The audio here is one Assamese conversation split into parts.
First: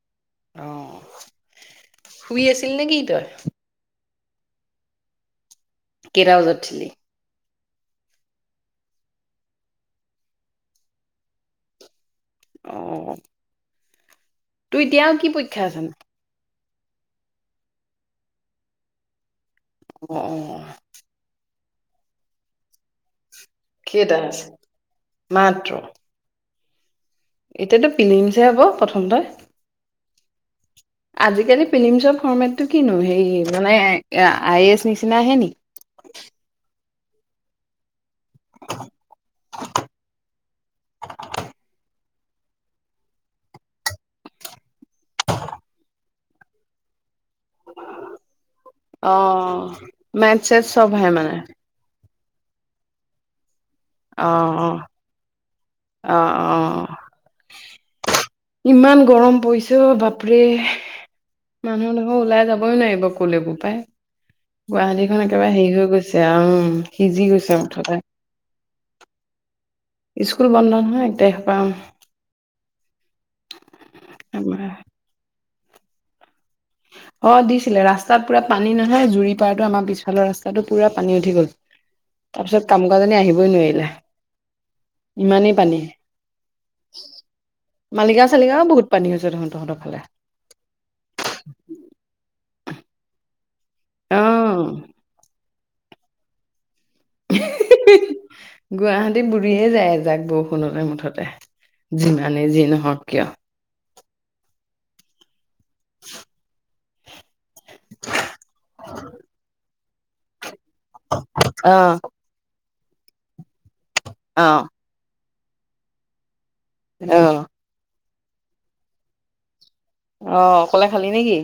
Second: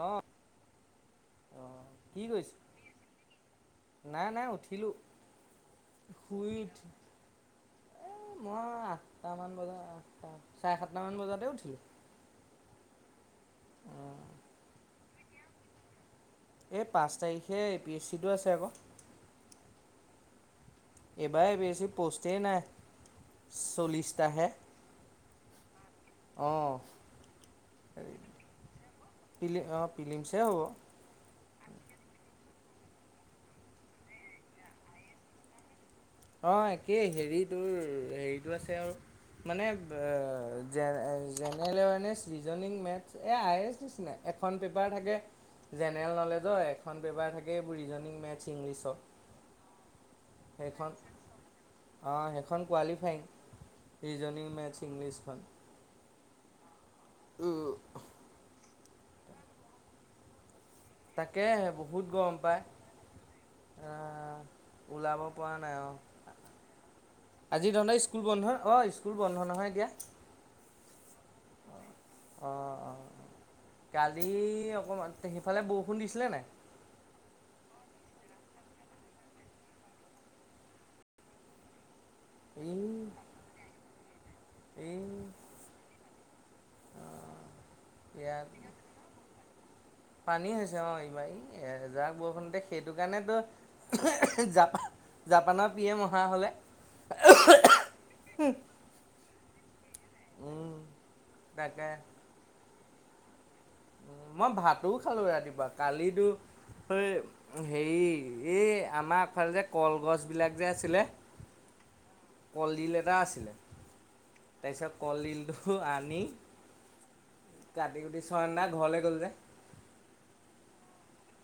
অ অহ' অ', কি শুই কৰিছ? আছিল নেকি তই? নাই নাই উঠিলোঁ। কেইটা বজাত উঠিলি। এই মই আঠটামান বজাত আঠটা চাৰে সাতটামান বজাতে উঠিলোঁ। উম। অ', তোৰ এতিয়াও কি পৰীক্ষা আছে? এই পাঁচ তাৰিখে এ পি এচি টো আছে আকৌ অ' অ' এইবাৰ এ পি এছিত পষ্টেই নাই কেইটা আছে চল্লিশটাহে। মাত্ৰ এতিয়াতো ফিল্মচে হ'ব প্ৰথমতে। ফিল্মছে হ'ব। আজিকালি ফিল্মছৰ ফৰ্মেটটো কিনো হেৰি মানে আই এ এছ নিচিনা আহে নেকি? [unintelligible] অ' একেই হেৰি তোৰ হেৰিটো আছে আৰু মানে আহ জেনেৰেল মানে ৰিজনিং মেট্ৰেছ এইয়া আই এ চ নিচিনা। এখন পেপাৰ থাকে জেনেৰেল নলেজৰ, এখন পেপাৰ থাকে থাকে ৰিজনীং, মেথছ, ইংলিছৰ মেথছ চেচ চ'ব ভাল মানে। অ' সেইখন কোৱালিফাইং অ অ ৰিজনিং, মেথছ, ইংলিছখন অ' অহ' ওৰ ইমান গৰম পৰিছোঁ বাপৰে। তাকেহে মানুহ বহুত দেখোঁ গৰম ওলাই পায় যাবই নোৱাৰিব ক'লে বোপাই। আহ ওলাব গুৱাহাটীখন একেবাৰে পৰা নাই হেৰি হৈ অঁ গৈছে উম, সিজি গৈছে আজি তহঁতৰ মুঠতে। স্কুল বন্ধ অঁ স্কুল বন্ধ নহয় এতিয়া স্কুল বন্ধ নহয় এক তাৰিখৰ পা অহ, অঁ অঁ কালি অকমান তে সিফালে বৰষুণ দিছিলে নাই? অ, দিছিলে ৰাস্তাত পুৰা পানী নহয় জুৰি পাৰেটো আমাৰ পিছফালৰ ৰাস্তাটো পুৰা পানী উঠি গ'ল। তাৰপিছত এই কাম কৰা জনী আহিবই নোৱাৰিলে এই ইমানেই পানী। ইয়াত মালিগাওঁ-চালিগাওঁ বহুত পানী হৈছে দেখোন তহঁতক পানী হৈছে অ, এইবাৰ এই এযাক বৰষুণতে সেইটো কাৰণেতো অ [unintelligible] জাপান-জাপানৰ পি এম অহা হ'লে [unintelligible] গুৱাহাটীত বুঢ়ীয়ে যায় আজ এযাক বৌখুনতে মুঠতে তাকে যিমানেই যি নহওক কিয়। মই ভাতো খালো ৰাতিপুৱা কালিতো [unintelligible] হেৰি এই আমাৰ আগফালে যে কলগছ বিলাক যে আছিলে অ', কলডিল এটা আছিলে অ তাৰপিছত কলডিলটো আনি [unintelligible] অ, [unintelligible] ঘৰলে গ'ল যে। অ, অকলে খালি নেকি?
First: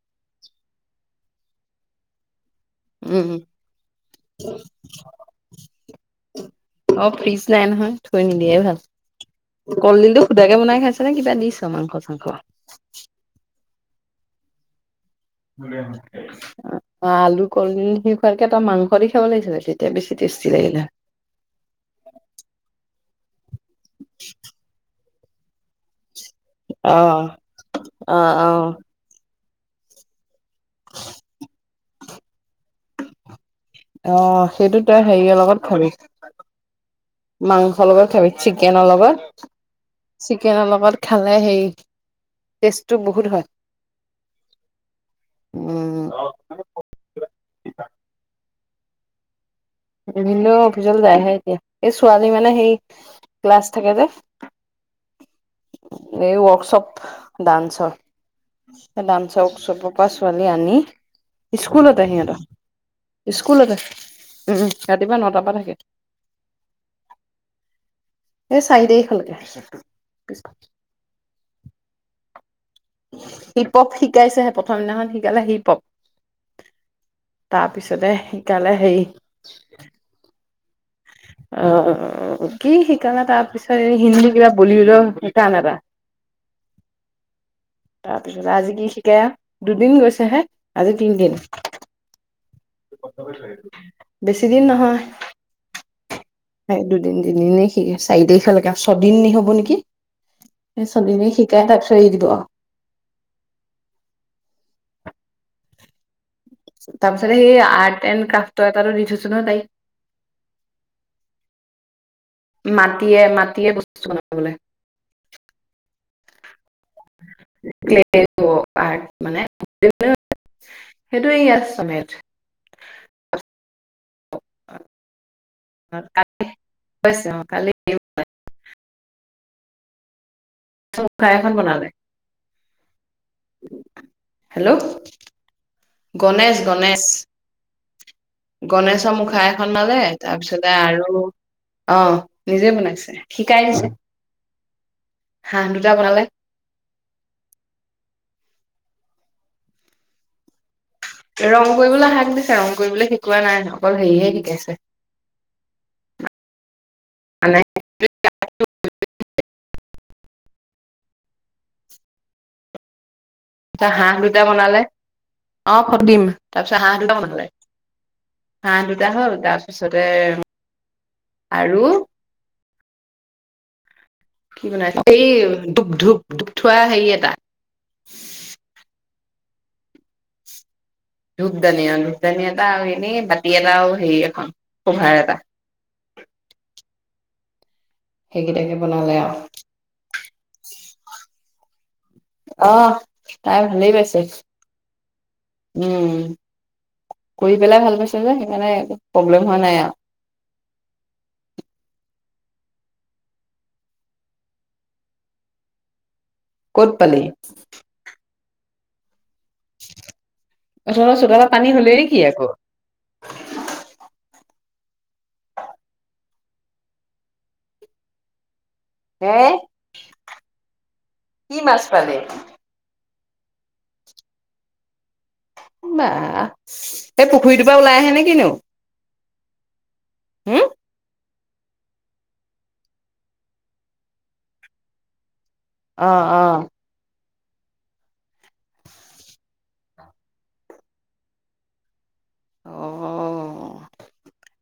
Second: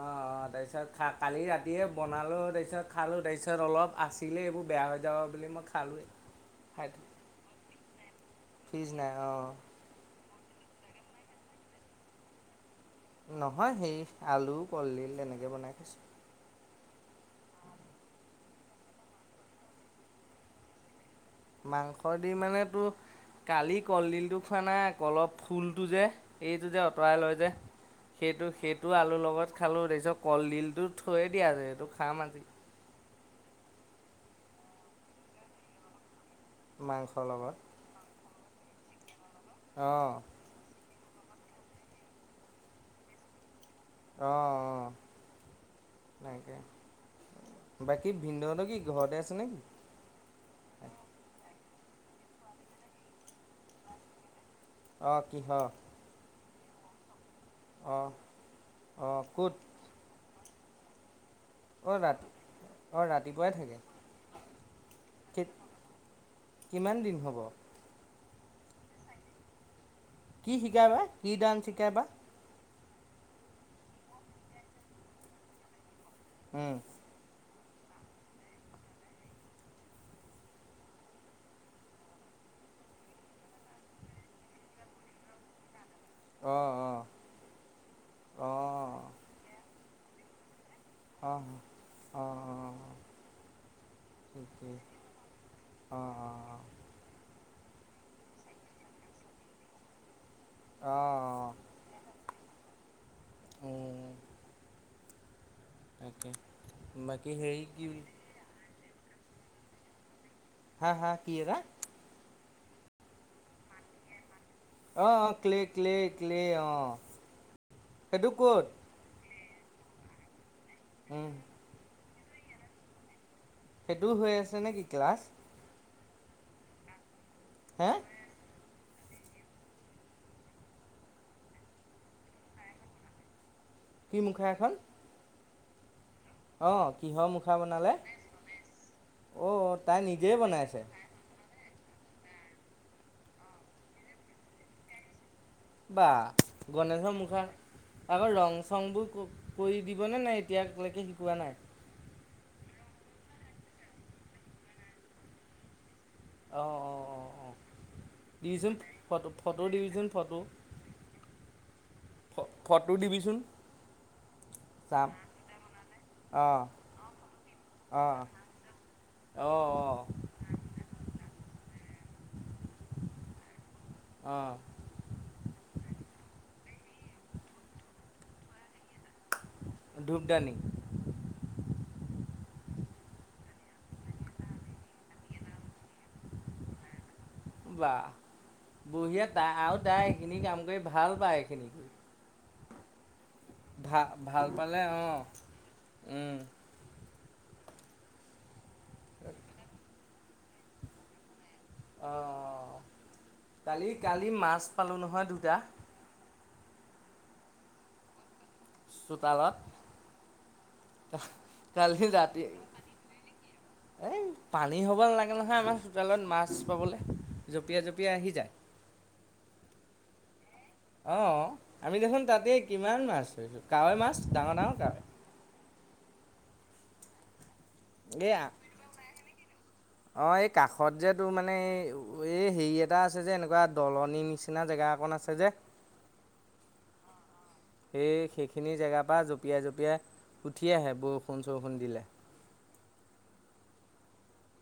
অ', অ', তাৰপিছত কা-কালি ৰাতিয়ে বনালো তাৰ- পিছত খালো উম উম। তাৰপিছত অলপ আছিলে এইবোৰ বেয়া হৈ যাব বুলি মই খালোয়ে। অ, ফ্ৰিজ নাই নহয় থৈ নিদিয়েই ভাল ফ্ৰিজ নাই অঁ কলডিল টো খুদাকে বনাই ছনে কিবা দিছ মাংস-চাংস? নহয় হেৰি আলু, কলদিল। [unintelligible] অ আলু কল সি খোৱোৱাৰকে এটা মাংস দি খাব লাগিছিলে তেতিয়া বেছি টেষ্টি লাগিলে মাংস দি মানে তো কালি কলডিলটো খোৱা নাই অলপ ফুলটো যে এইটো যে অঁতৰাই অ', লয় যে অ', সেইটো অ', সেইটো আলুৰ লগত খালো তাৰপিছত কলডিলটো থৈয়ে দিয়া আছে যে এইটো খাম আজি। অঁ, সেইটো তই হেৰি লগত খাবি মাংসৰ লগত মাংসৰ লগত খাবি। চিকেনৰ লগত অঁ চিকেনৰ লগত। খালে হে টেষ্টটো বহুত হয়। অঁ, অঁ উম, তেনেকে বাকী ভিনদৌহত কি ঘৰতে আছে নেকি? ভিনদেউ অফিচলৈ যায়হে এতিয়া এই ছোৱালী মানে সেই ক্লাছ থাকে যে। অঁ কিহ ডানসৰ অঁ ডানসৰ ক'ত চবৰে পৰা ছোৱালী আনি। অঁ স্কুলতে ৰাতি সিহত অঁ ৰাতিপুৱাই স্কুলতে থাকে উম ৰাতিপুৱা নটা পৰা থাকে। কিমান দিন হ'ব এই চাৰি তাৰিখৰলৈকে। কি শিকাবা কি ডান্স শিকাবা? হিপ হপ শিকাইছেহে প্ৰথম দিনাখন শিকালে হিপ হপ। উম। তাৰপিছতে সিকালে হেৰি। অ কি শিকানা তাৰ পিছত এই হিন্দী কাক বলিউদৰ শিকান এটা। অঁ তাৰপিছত আজি কি অঁ শিকাই দুদিন গৈছে হে। আজি তিনদিন। অঁ অঁ অঁ বেছি তাকে দিন নহয়। অ অ এই দুদিন তিনিদিনে স চাৰি তাৰিখেকে ছদিন নিহ'ব নেকি? এই অ অ ছদিনীয়ে শিকাই তাকপিছত এৰি দিলোঁ আও। উম তাকে তাৰপিছত বাকী সেই হেৰি কি আৰ্ট বুলি এণ্ড ক্ৰাফটৰ এটাটো‌ দি থৈছোঁ নহয় তাইক। হা হা কি এৰা মাটিয়ে মাটিয়ে বস্তু বনাবলে। অঁ অঁ ক্লে ক্লে ক্লে অঁ সেইটো ক'ত? আৰ্ট মানে [unintelligible] সেইটো উম ইয়াত চনেত। সেইটোও হৈ আছে নেকি ক্লাছ? কাট [unintelligible] হৈছে অঁ কালি হে দেউবা চৌকা এখন বনালে। কি মুখা এখন? হেল্ল' গণেশ অ', গণেশ কি'হৰ মুখা বনালে? গণেশৰ মুখা অ এখন বনালে, তাই নিজেই তাৰপিছতে বনাইছে আৰু অ', নিজে বনাইছে, শিকাই দিছে। হাঁহ দুটা বনালে বাহ! গণেশৰ মুখা, আকৌ ৰং চংবোৰ ক' কৰি দিবনে নাই এতিয়া ক ৰং কৰিবলে হাক দিছে। ৰং কৰিবলে শিকোৱা নাই, অকল হেৰিয়ে শিকাইছে। অ', অ', অ', অ', মানে দিবিচোন ফটো, ফটো ফটো দিবিচোন। ফটো, ফটো দিবিচোন। তা হাঁহ দুটা বনালে, চাম অ', ফটো দিম। অ তাৰপিছত হাঁহ দুটা বনালে। অ হাঁহ দুটা হ'ল অ অ তাৰপিছতে আৰু অ কি বনালে, সেই ধূপ, ধূপ, ধূপ থোৱা হেৰি এটা। ধূপদানি? ধূপদানি অ'। ধূপদানি এটা আৰু এনেই বাতি এটা আৰু হেৰি এখন, ক'ভাৰ এটা। [inaudible] বাহ, সেইকেইটাকে বনালে বুঢ়ীয়ে তাই, আৰু তাই এইখিনি কাম কৰি ভাল পায় এইখিনি। কৰি অ' তাই ভালেই ভা পাইছে ভাল পালে অ', উম। কৰি পেলাই ভাল পাইছে যে সেইকাৰণে একো প্ৰব্লেম হোৱা নাই আৰু। অ', কালি, কালি মাছ পালোঁ নহয় দুটা। ক'ত পালি? খালত। তহঁতৰ চোতালত পানী হ'লেই নেকি আকৌ? এই পানী হ'ব নালাগে নহয় আমাৰ চোতালত মাছ পাবলৈ, জঁপিয়াই-জঁপিয়াই আহি যায়। হেই অ', আমি দেখোন তাতে কিমান মাছ ধৰোঁ, কাৱৈ মাছ, ডাঙৰ-ডাঙৰ কাৱৈ। বাহ! পুখুৰীটোৰ পৰা ওলাই আহে নে এই কিনো? হুঁ এইটো মানে এই হেৰি এটা আছে যে, এনেকুৱা দলনি নিচিনা জেগা অকন আছে যে। অ', অ'। সেই সেইখিনি জেগাৰ পৰা জঁপিয়াই জঁপিয়াই উঠি আহে, বৰষুণ-চৰষুণ দিলে। অ',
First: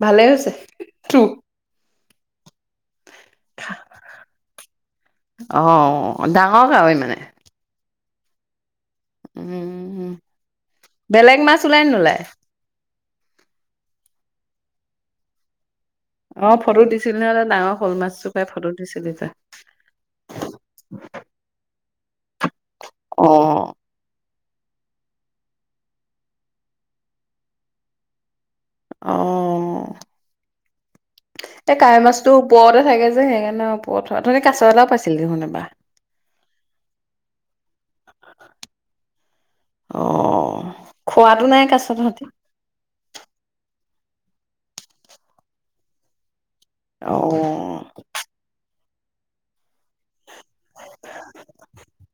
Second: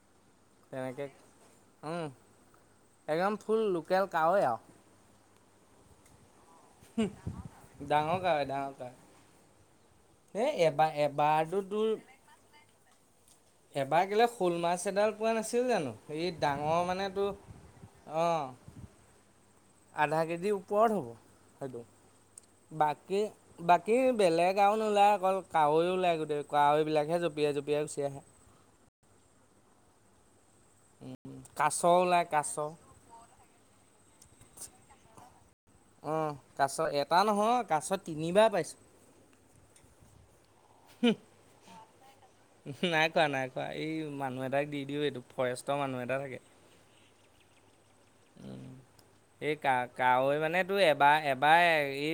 ভালেই হৈছে, তেনেকৈ তো একদম ফুল লোকেল কাৱৈ আৰু। অ', ডাঙৰ কাৱৈ মানে? ডাঙৰ কাৱৈ, ডাঙৰ। কাৱৈ উম, এই এবাৰ বেলেগ এবাৰতো মাছ ওলাই তোৰ নে নোলাই? এবাৰ কেলেই শ'ল মাছ এডাল পোৱা নাছিলো জানো? এই অ', ডাঙৰ ফটো মানে দিছিল তোৰ নহয় ডাঙৰ শ'ল মাছটো অঁ পাই ফটো দিছিলি তই। আধা কেজিৰ ওপৰত হ'ব সেইটো, বাকী, অ বাকী বেলেগ গাঁওত নোলায় আকৌ কাৱৈ ওলাই গোটেই কাৱৈবিলাকহে জঁপিয়াই, জঁপিয়াই গুচি আহে। অ' এই কাছ কাৱৈ ওলাই মাছটো কাছ ওপৰতে থাকে যে, সেইকাৰণে অ', কাছ এটাও পাইছিলি দেখোন এবাৰ। অ' কাছ এটা নহয়, কাছ তিনিবাৰ পাইছো। অ', খোৱাটো নাই কাছ তহঁতি? নাই খোৱা নাই খোৱা এই মানুহ এটাক দি দিওঁ, এইটো ফৰেষ্টৰ মানুহ এটা থাকে। অ'। এই কা কাৱৈ মানে তোৰ এবাৰ, এবাৰ এই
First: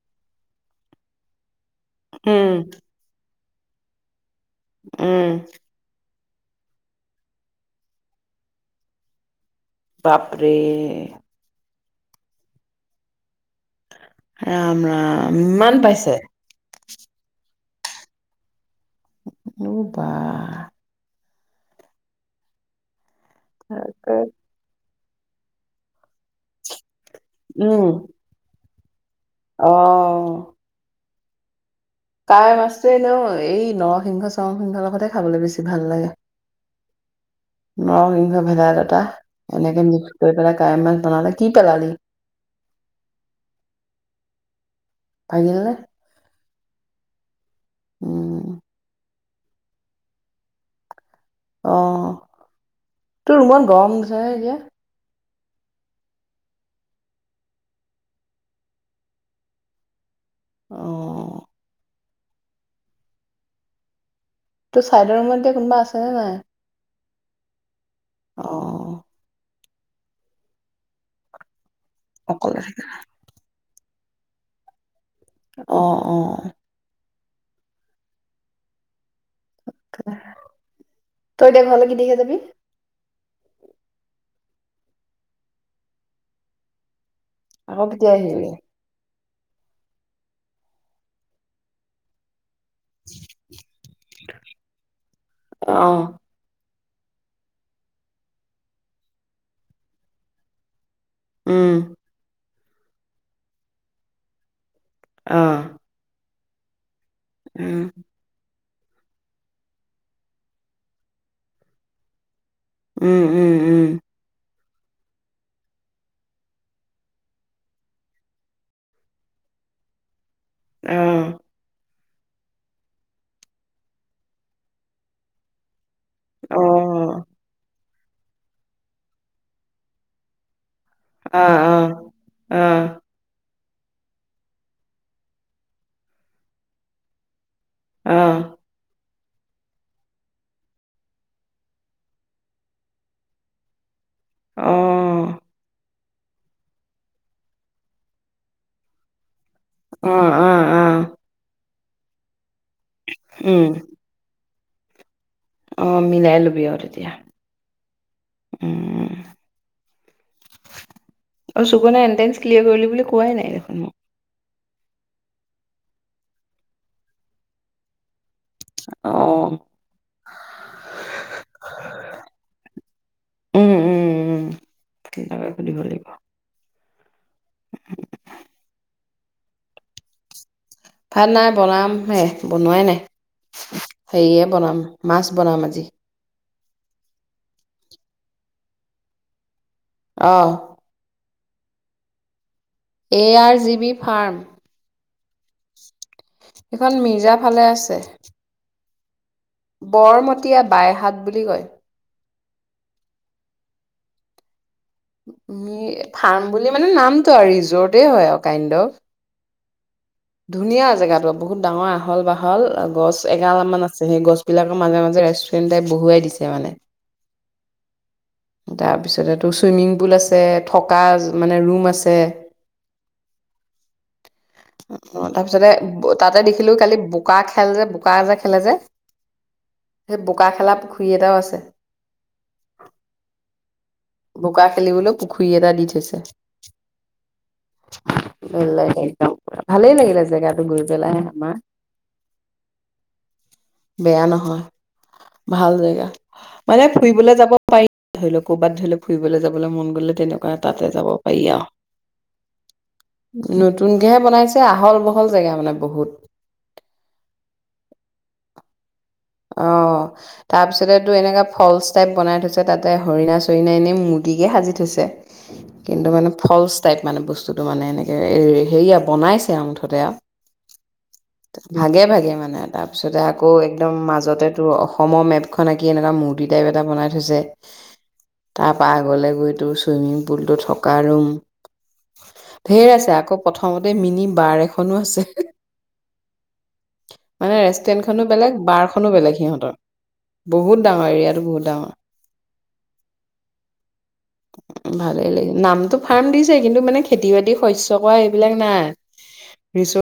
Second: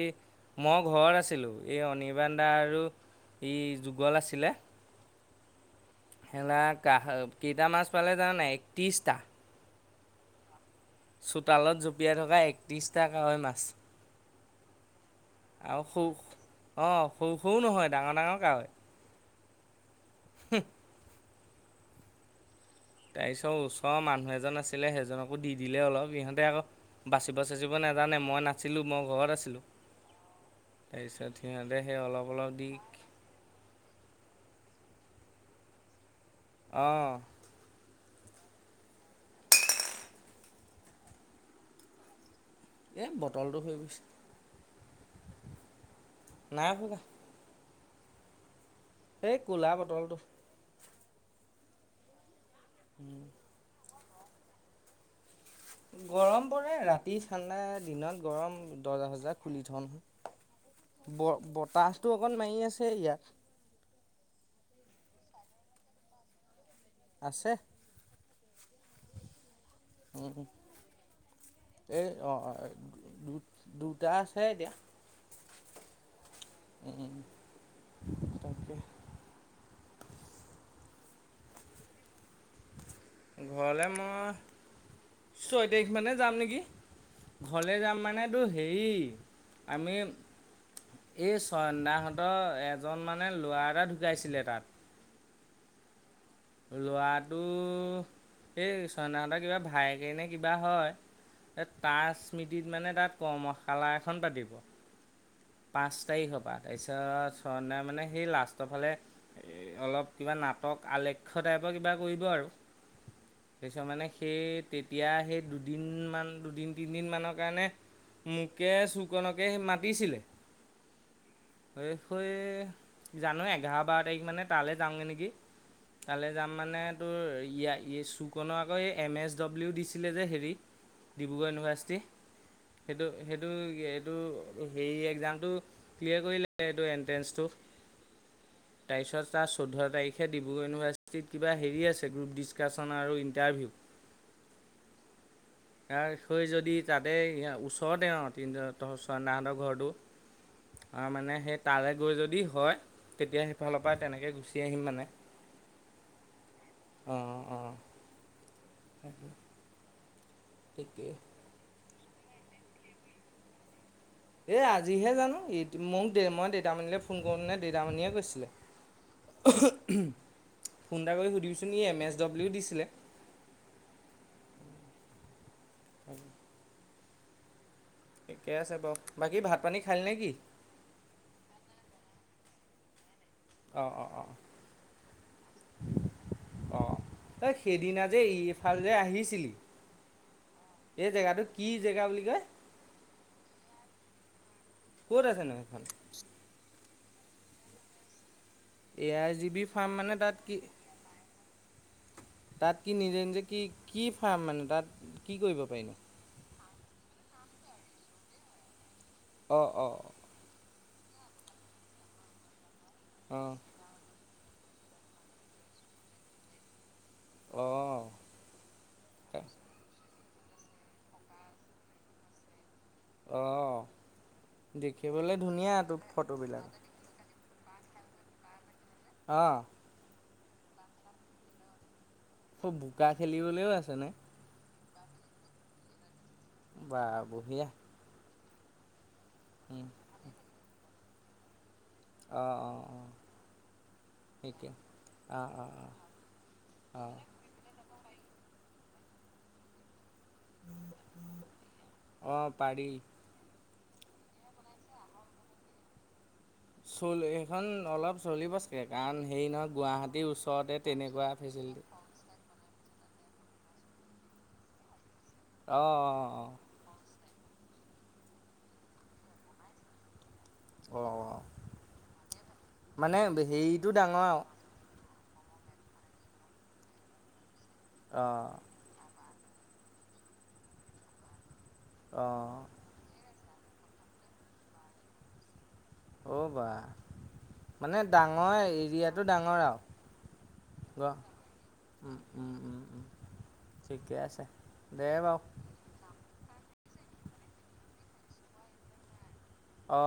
মই ঘৰত আছিলো, এই অনিৰ্বাণ দা উম, আৰু এই যুগল আছিলে উম। সো কেইটা মাছ পালে জানানাই একত্ৰিশটা বাপৰে চোতালত জঁপিয়াই থকা একত্ৰিশটা কাৱৈ মাছ ৰাম ৰাম ইমান পাইছে অ' সৰু সৰু নহয় ডাঙৰ ডাঙৰ কাৱৈ অ' বা হম তাৰ পিছত ওচৰৰ তাকে। মানুহ এজন আছিলে সেইজনকো দি দিলে অলপ ইহঁতে আকৌ বাচিব চাচিব উম, নাজানে মই নাছিলোঁ মই ঘৰত আছিলোঁ তাৰপিছত সিহঁত কাইৰ মাছটোৱে ন এই নৰসিংহ চৰসিংহৰ লগতে খাবলৈ বেছি ভাল লাগে অ', নৰসিংহ, ভেদাইলতা এনেকে মিক্স কৰি পেলাই কাৱৈ মাছ বনালে কি পেলালি এই বটলটো হৈ গৈছে ভাগিল ন নাই ভগা উম এই কোঁলা বটলটো অ', তোৰ ৰুমত গৰম [unintelligible] এতিয়া? গৰম পৰে, ৰাতি ঠাণ্ডা, দিনত গৰম। দৰ্জা চৰ্জা খুলি থওঁ নহয়। অ', ব-বতাহটো অকন মাৰি আছে ইয়াত। তোৰ চাইডৰ ৰুমত এতিয়া কোনোবা আছে নে নাই? আছে। অ'। উম, এ অ', অকলে [unintelligible] দুটা আছে এতিয়া। অ', অ'। তাকে [unintelligible] তই এতিয়া ঘৰলে কি তাৰিখে যাবি? ঘৰলে মই, ছয় তাৰিখ মানে যাম নেকি। ঘৰলে আকৌ যাম কেতিয়া মানে তোৰ আহিবি? হেৰি আমি, এই চয়ন দাহঁতৰ এজন মানে ল'ৰা এটা ঢুকাইছিলে তাত অ'। লৰাটো, এই ছয়ন দাহঁতৰ কিবা ভাইয়েকেনে কিবা হয়। উম, তাৰ স্মৃতিত মানে তাত কৰ্মশালা এখন পাতিব। অ', পাঁচ তাৰিখৰ পৰা, তাৰপিছত চয়ন দাই উম, মানে সেই লাষ্ট ফালে অলপ কিবা নাটক আলেক্ষ টাইপৰ কিবা কৰিব আৰু। উম, উম, তাৰপিছত উম। মানে সেই তেতিয়া সেই দুদিনমান, দুদিন-তিনদিনমানৰ কাৰণে মোকে, চুকনকে সি মাতিছিলে। আহ, জানো, এঘাৰ-বাৰ তাৰিখ মানে তালৈ যাওঁগৈ নেকি। তালে যাম অ', মানে তোৰ ইয়া ই চুকন আকৌ এই এম এছ ডব্লিউ দিছিলে যে হেৰিত। অ', ডিব্ৰুগড় অ'। ইউনিভাৰ্চিটি, অ', সেইটো সেইটো এইটো হেৰি একজাম টো ক্লিয়াৰ কৰিলে সেইটো এণ্ট্ৰেন্সটো। আহ। তাৰপিছত তাৰ চৈধ্য তাৰিখে ডিব্ৰুগড় ইউনিভাৰ্চিটিত কিবা হেৰি আছে, গ্ৰুপ ডিছকাশচন আৰু ইণ্টাৰভিউ। অ'হ। ইয়াৰ [unintelligible] যদি তাতে ই ওচৰতে অ' তিন ছয়নাহতক। অ' আহ, আহ। তালে গৈ যদি হয়, তেতিয়া সেইফালৰ পৰা তেনেকে গুচি আহিম মানে। আহ, মিলাই লবি আৰু তেতিয়া। অ', অ', উম! ঠিকেই। অ' চুকনে এণ্ট্ৰেন্স ক্লিয়াৰ কৰিলো বুলি কোৱাই নাই দেখোন মোক। এই আজিহে জানো, মোক দে মই দেউদামনিলে ফোন কৰোংতে দেউদামানিয়ে কৈছিলে। অ', [unintelligible] উম। ফোন এটা কৰি সুধিবিচোন? ই এম এছ ডব্লিউ দিছিলে। উম উম উম, তাকে সুধিব লাগিব। ঠিকে আছে বাও, বাকী ভাত-পানী খালি নেকি? ভাত নাই বনাম হে বনোৱাই নাই। অ', অ', অ', হেৰিয়ে বনাম, মাছ বনাম আজি। অ' তই সেইদিনা যে ইফালে যে আহিছিলি। অ'। এই জেগাটো কি জেগা বুলি কয় A R G B farm ক'ত আছে নো সেইখন সেইখন মিৰ্জা ফালে আছে এ য়াই জি বি ফাৰ্ম মানে তাত কি বৰমতিয়া বাইহাট বুলি কয় তাত কি নিজে নিজে কি কি ফাৰ্ম মানে তাত কি কৰিব পাৰিনো? ই ফাৰ্ম বুলি মানে নামটো আৰু ৰিজৰ্টে হয় আৰু কাইণ্ড অ অ ধুনীয়া জেগাতো বহুত ডাঙৰ আহল বাহল গছ অ', এগাল মান আছে সেই গছ বিলাকৰ মাজে মাজে ৰেষ্টুৰেণ্ট টাইপ বহুৱাই দিছে মানে অহ তাৰপিছত টো ছুইমিং পুল আছে থকা মানে ৰুম আছে অহ অ দেখিবলে তাৰপিছতে ধুনীয়া টো তাতে ফটোবিলাক দেখিলো কালি বোকা খেল যে বোকা এ যে খেলে যে অহ সেই বোকা খেলা পুখুৰী এটাও আছে অ বোকা খেলিবলৈও আছেনে খেলিবলেও পুখুৰী এটা দি থৈছে বাহ বঢ়িয়া [unintelligible] উম, ভালেই লাগিলে জেগাটো গৈ পেলাই আমাৰ অহ অ অ বেয়া নহয় ঠিকে অ', অ', ভাল জেগা মানে অ', অ', ফুৰিবলে যাব পাৰি ধৰি ল ক'বাত ধৰি ল ফুৰিবলে যাবলে মন গ'লে তেনেকুৱা তাতে যাব পাৰি আও অ', পাৰি উম নতুনকেহে বনাইছে আহল বহল জেগা মানে বহুত চল এইখন অলপ চলিব চাগে কাৰণ হেৰি নহয় অ'। গুৱাহাটীৰ ওচৰতে তাৰপিছতে তো তেনেকুৱা এনেকা ফলচ টাইপ ফেচেলেতি বনাই থৈছে তাতে হৰিণা চৰিণা এনেই মূৰ্ত্তিকে সাজি থৈছে, অ', কিন্তু মানে অ', অ', ফলচ টাইপ মানে বস্তু বস্তুটো মানে এনেকে হেৰিয়া বনাইছে আৰু মুঠতে আৰু। অ', অ', ভাগে ভাগে মানে তাৰপিছতে মানে আকৌ হেৰিটো একদম ডাঙৰ আৰু মাজতেতো অশ অসমৰ মেপখন আকি এনেকুৱা মূৰ্তি টাইপ এটা বনাই থৈছে, অ', তাৰপা আগলৈ গৈ তোৰ চুইমিং পুলটো থকা ৰুম অ', ধেৰ আছে আকৌ প্ৰথমতে মিনি বাৰ এখনো আছে। অ' বা মানে ৰেষ্টুৰেণ্টখনো বেলেগ ডাঙৰ বাৰখনো এৰিয়াত বেলেগ সিহঁতৰ, বহুত ডাঙৰ এৰিয়াটো বহুত ডাঙৰ। উম, উম, উম, উম, ঠিকে আছে দে ভালেই বাৰু লাগি নামটো ফাৰ্ম দিছে। কিন্তু মানে খেতি বাতি শস্য কৰা এইবিলাক নাই। অ',